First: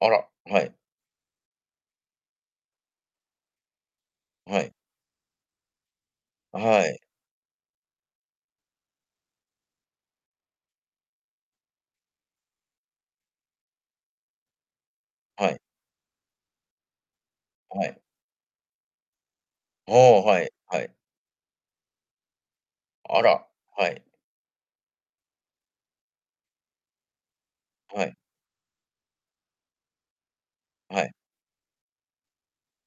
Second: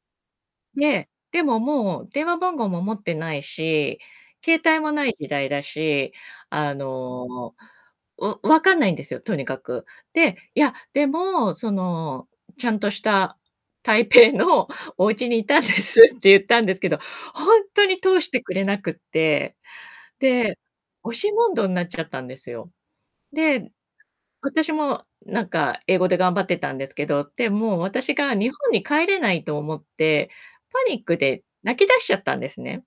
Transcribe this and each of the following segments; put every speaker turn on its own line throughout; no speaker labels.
あら、はい。
で、でももう、電話番号も持ってないし、携
はい。
帯も無い時代だし、
あ、
あ
はい。
の、わ分かんないんですよ、とにかく。で、いや、でも、その「ちゃんとした台北のおうちにい
は
た
い。
んです。」って言ったんですけど、ほんと
はい。
に通してくれなくって、
ああ、はい
で、
はい。
押し問答になっちゃったんですよ。
あら、
で、
はい。
私も、なんか、英語で頑張ってたんですけど、でも、
は
私
い。
が日本に帰れないと思って、パニ
は
ッ
い。
クで泣きだしちゃったんですね。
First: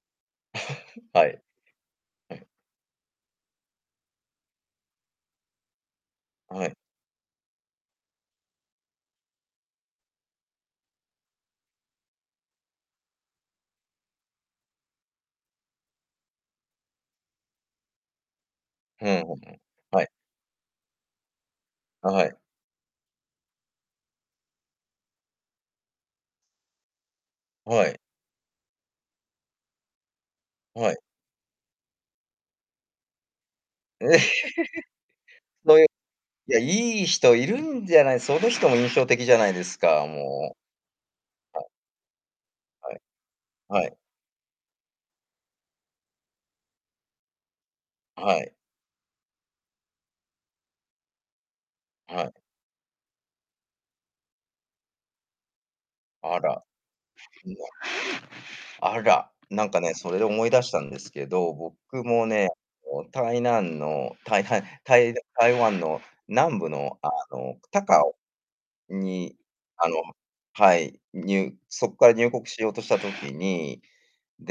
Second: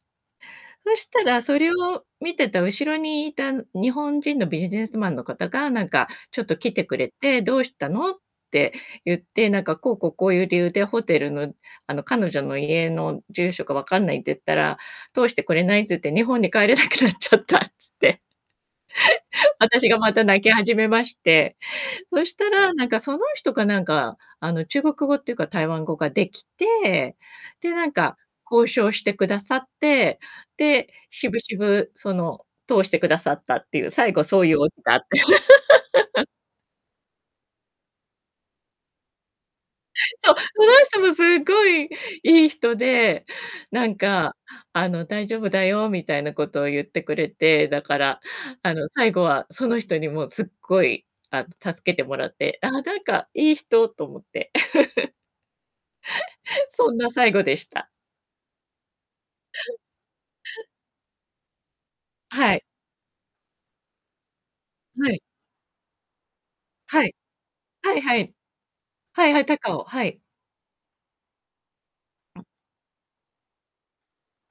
そ した
はい。
ら、それを見
[unintelligible]
てた後ろにいた日本人のビジネスマンの方が、なんかちょっと
は
来
い。
てくれて「どうしたの？」って言って、なんか「こう、こう、こういう理由でホテルのあの、彼女の家の住所がわかんない。」って言ったら「通してくれない。」つって「日本に帰れなくなっちゃった。」つって、
うんうん。
私が
はい。
また泣き始めまして。
あ、
そ
は
し
い。
たら、なんか、その人か、なんか、あの、中国語っていうか台湾語ができて、で、
は
なん
い。
か、交渉してくださって、で、
はい。
渋々、その、通してくださったっていう、最後そういうオチがあって。
そういう いや、良い人いるんじゃない、その人も印象的じゃないですか、
そう。
もう。
その人もすご
[unintelligible]
いいい人
はい、
で、
は
なん
い。
か、あの「大丈夫だよ。」みたいなことを言ってくれて。だから、
あ、はい。
あの、最後はその人にもすっごい、あの、助けても
は
ら
い。
って「ああ、なんかいい人。」と思って。
あら。
そんな最後でした。
あら。なんかね、それで思い出 したんですけど、僕もね、
はい。
あの台湾のたいたいた
は
い
い。
台湾の南部の、
は
あ
い。
の、
はい
高
はい。
雄
はい
に、
はい、高雄、
あの、
はい。
はい、にゅそっから入国しようとした時に、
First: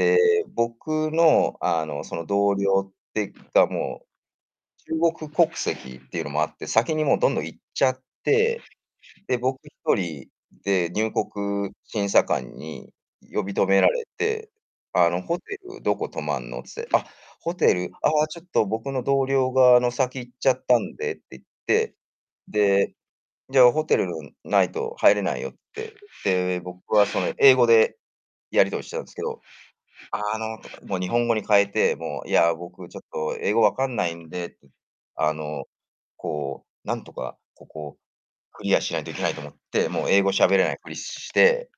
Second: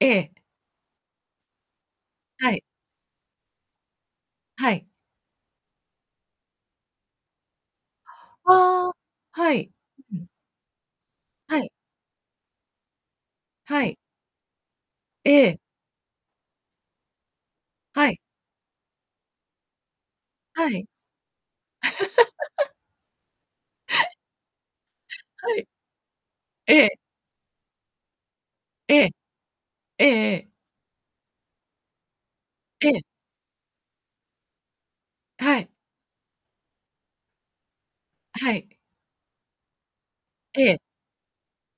ええ。
僕の、あの、その、
は
同
い。
僚ってか、もう、
はい。
中国国籍っていうのもあって、先に、もう、どんどん行っちゃって、
ああ、
で、
は
僕ひ
い。
と
うん。
りで入
はい。
国審査官に呼び止め
は
ら
い。
れて、あの
え
「ホ
え。
テルどこ泊まんの？」つって「あ、ホテル、
は
あ
い。
あ、ちょっと、僕の同僚が、あの、先行っちゃっ
は
た
い。
んで。」って言って、で「じゃあ、ホ テルないと入れないよ。」っ
はい。
て。で、
え
僕
え。
は、その、英語でやり取りし
え
てたんで
え。
すけど、
えええ
あ
え。
の、もう日本語に変えて、もう「いや、
え
僕ちょ
え。
っと英語分かんないんで」あ
は
の、
い。
こう、なんとかここ、
あ、は
ク
い。
リアしないといけないと思って、もう、英語しゃべれ
え
な
え。
いふりして、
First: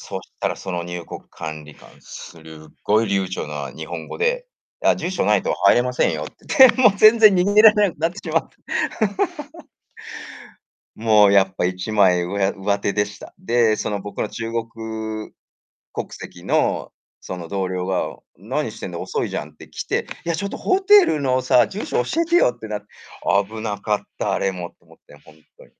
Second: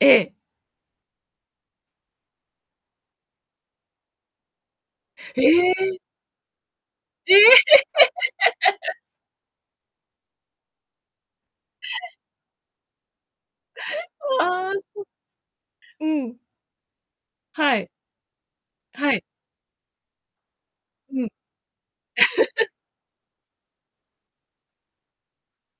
え
し
え。
たら、その入国管理官、するごい流暢な日本語で「あ、住所ないと
え
入れ
え。
ませんよ」って言って、もう全
え
然
え。
逃げられなくなってしまった。もう、やっぱ、一 枚うや上手でした。で、その僕の 中国
ああ、
国
うん。
籍のその同
は
僚
い。
が「何してんの、
はい。
遅いじゃん。」ってきて「いや、ちょっと、ホテル
うん。
のさ、住所教えてよ。」って な。危なかったあれも、と思って、ほんとに。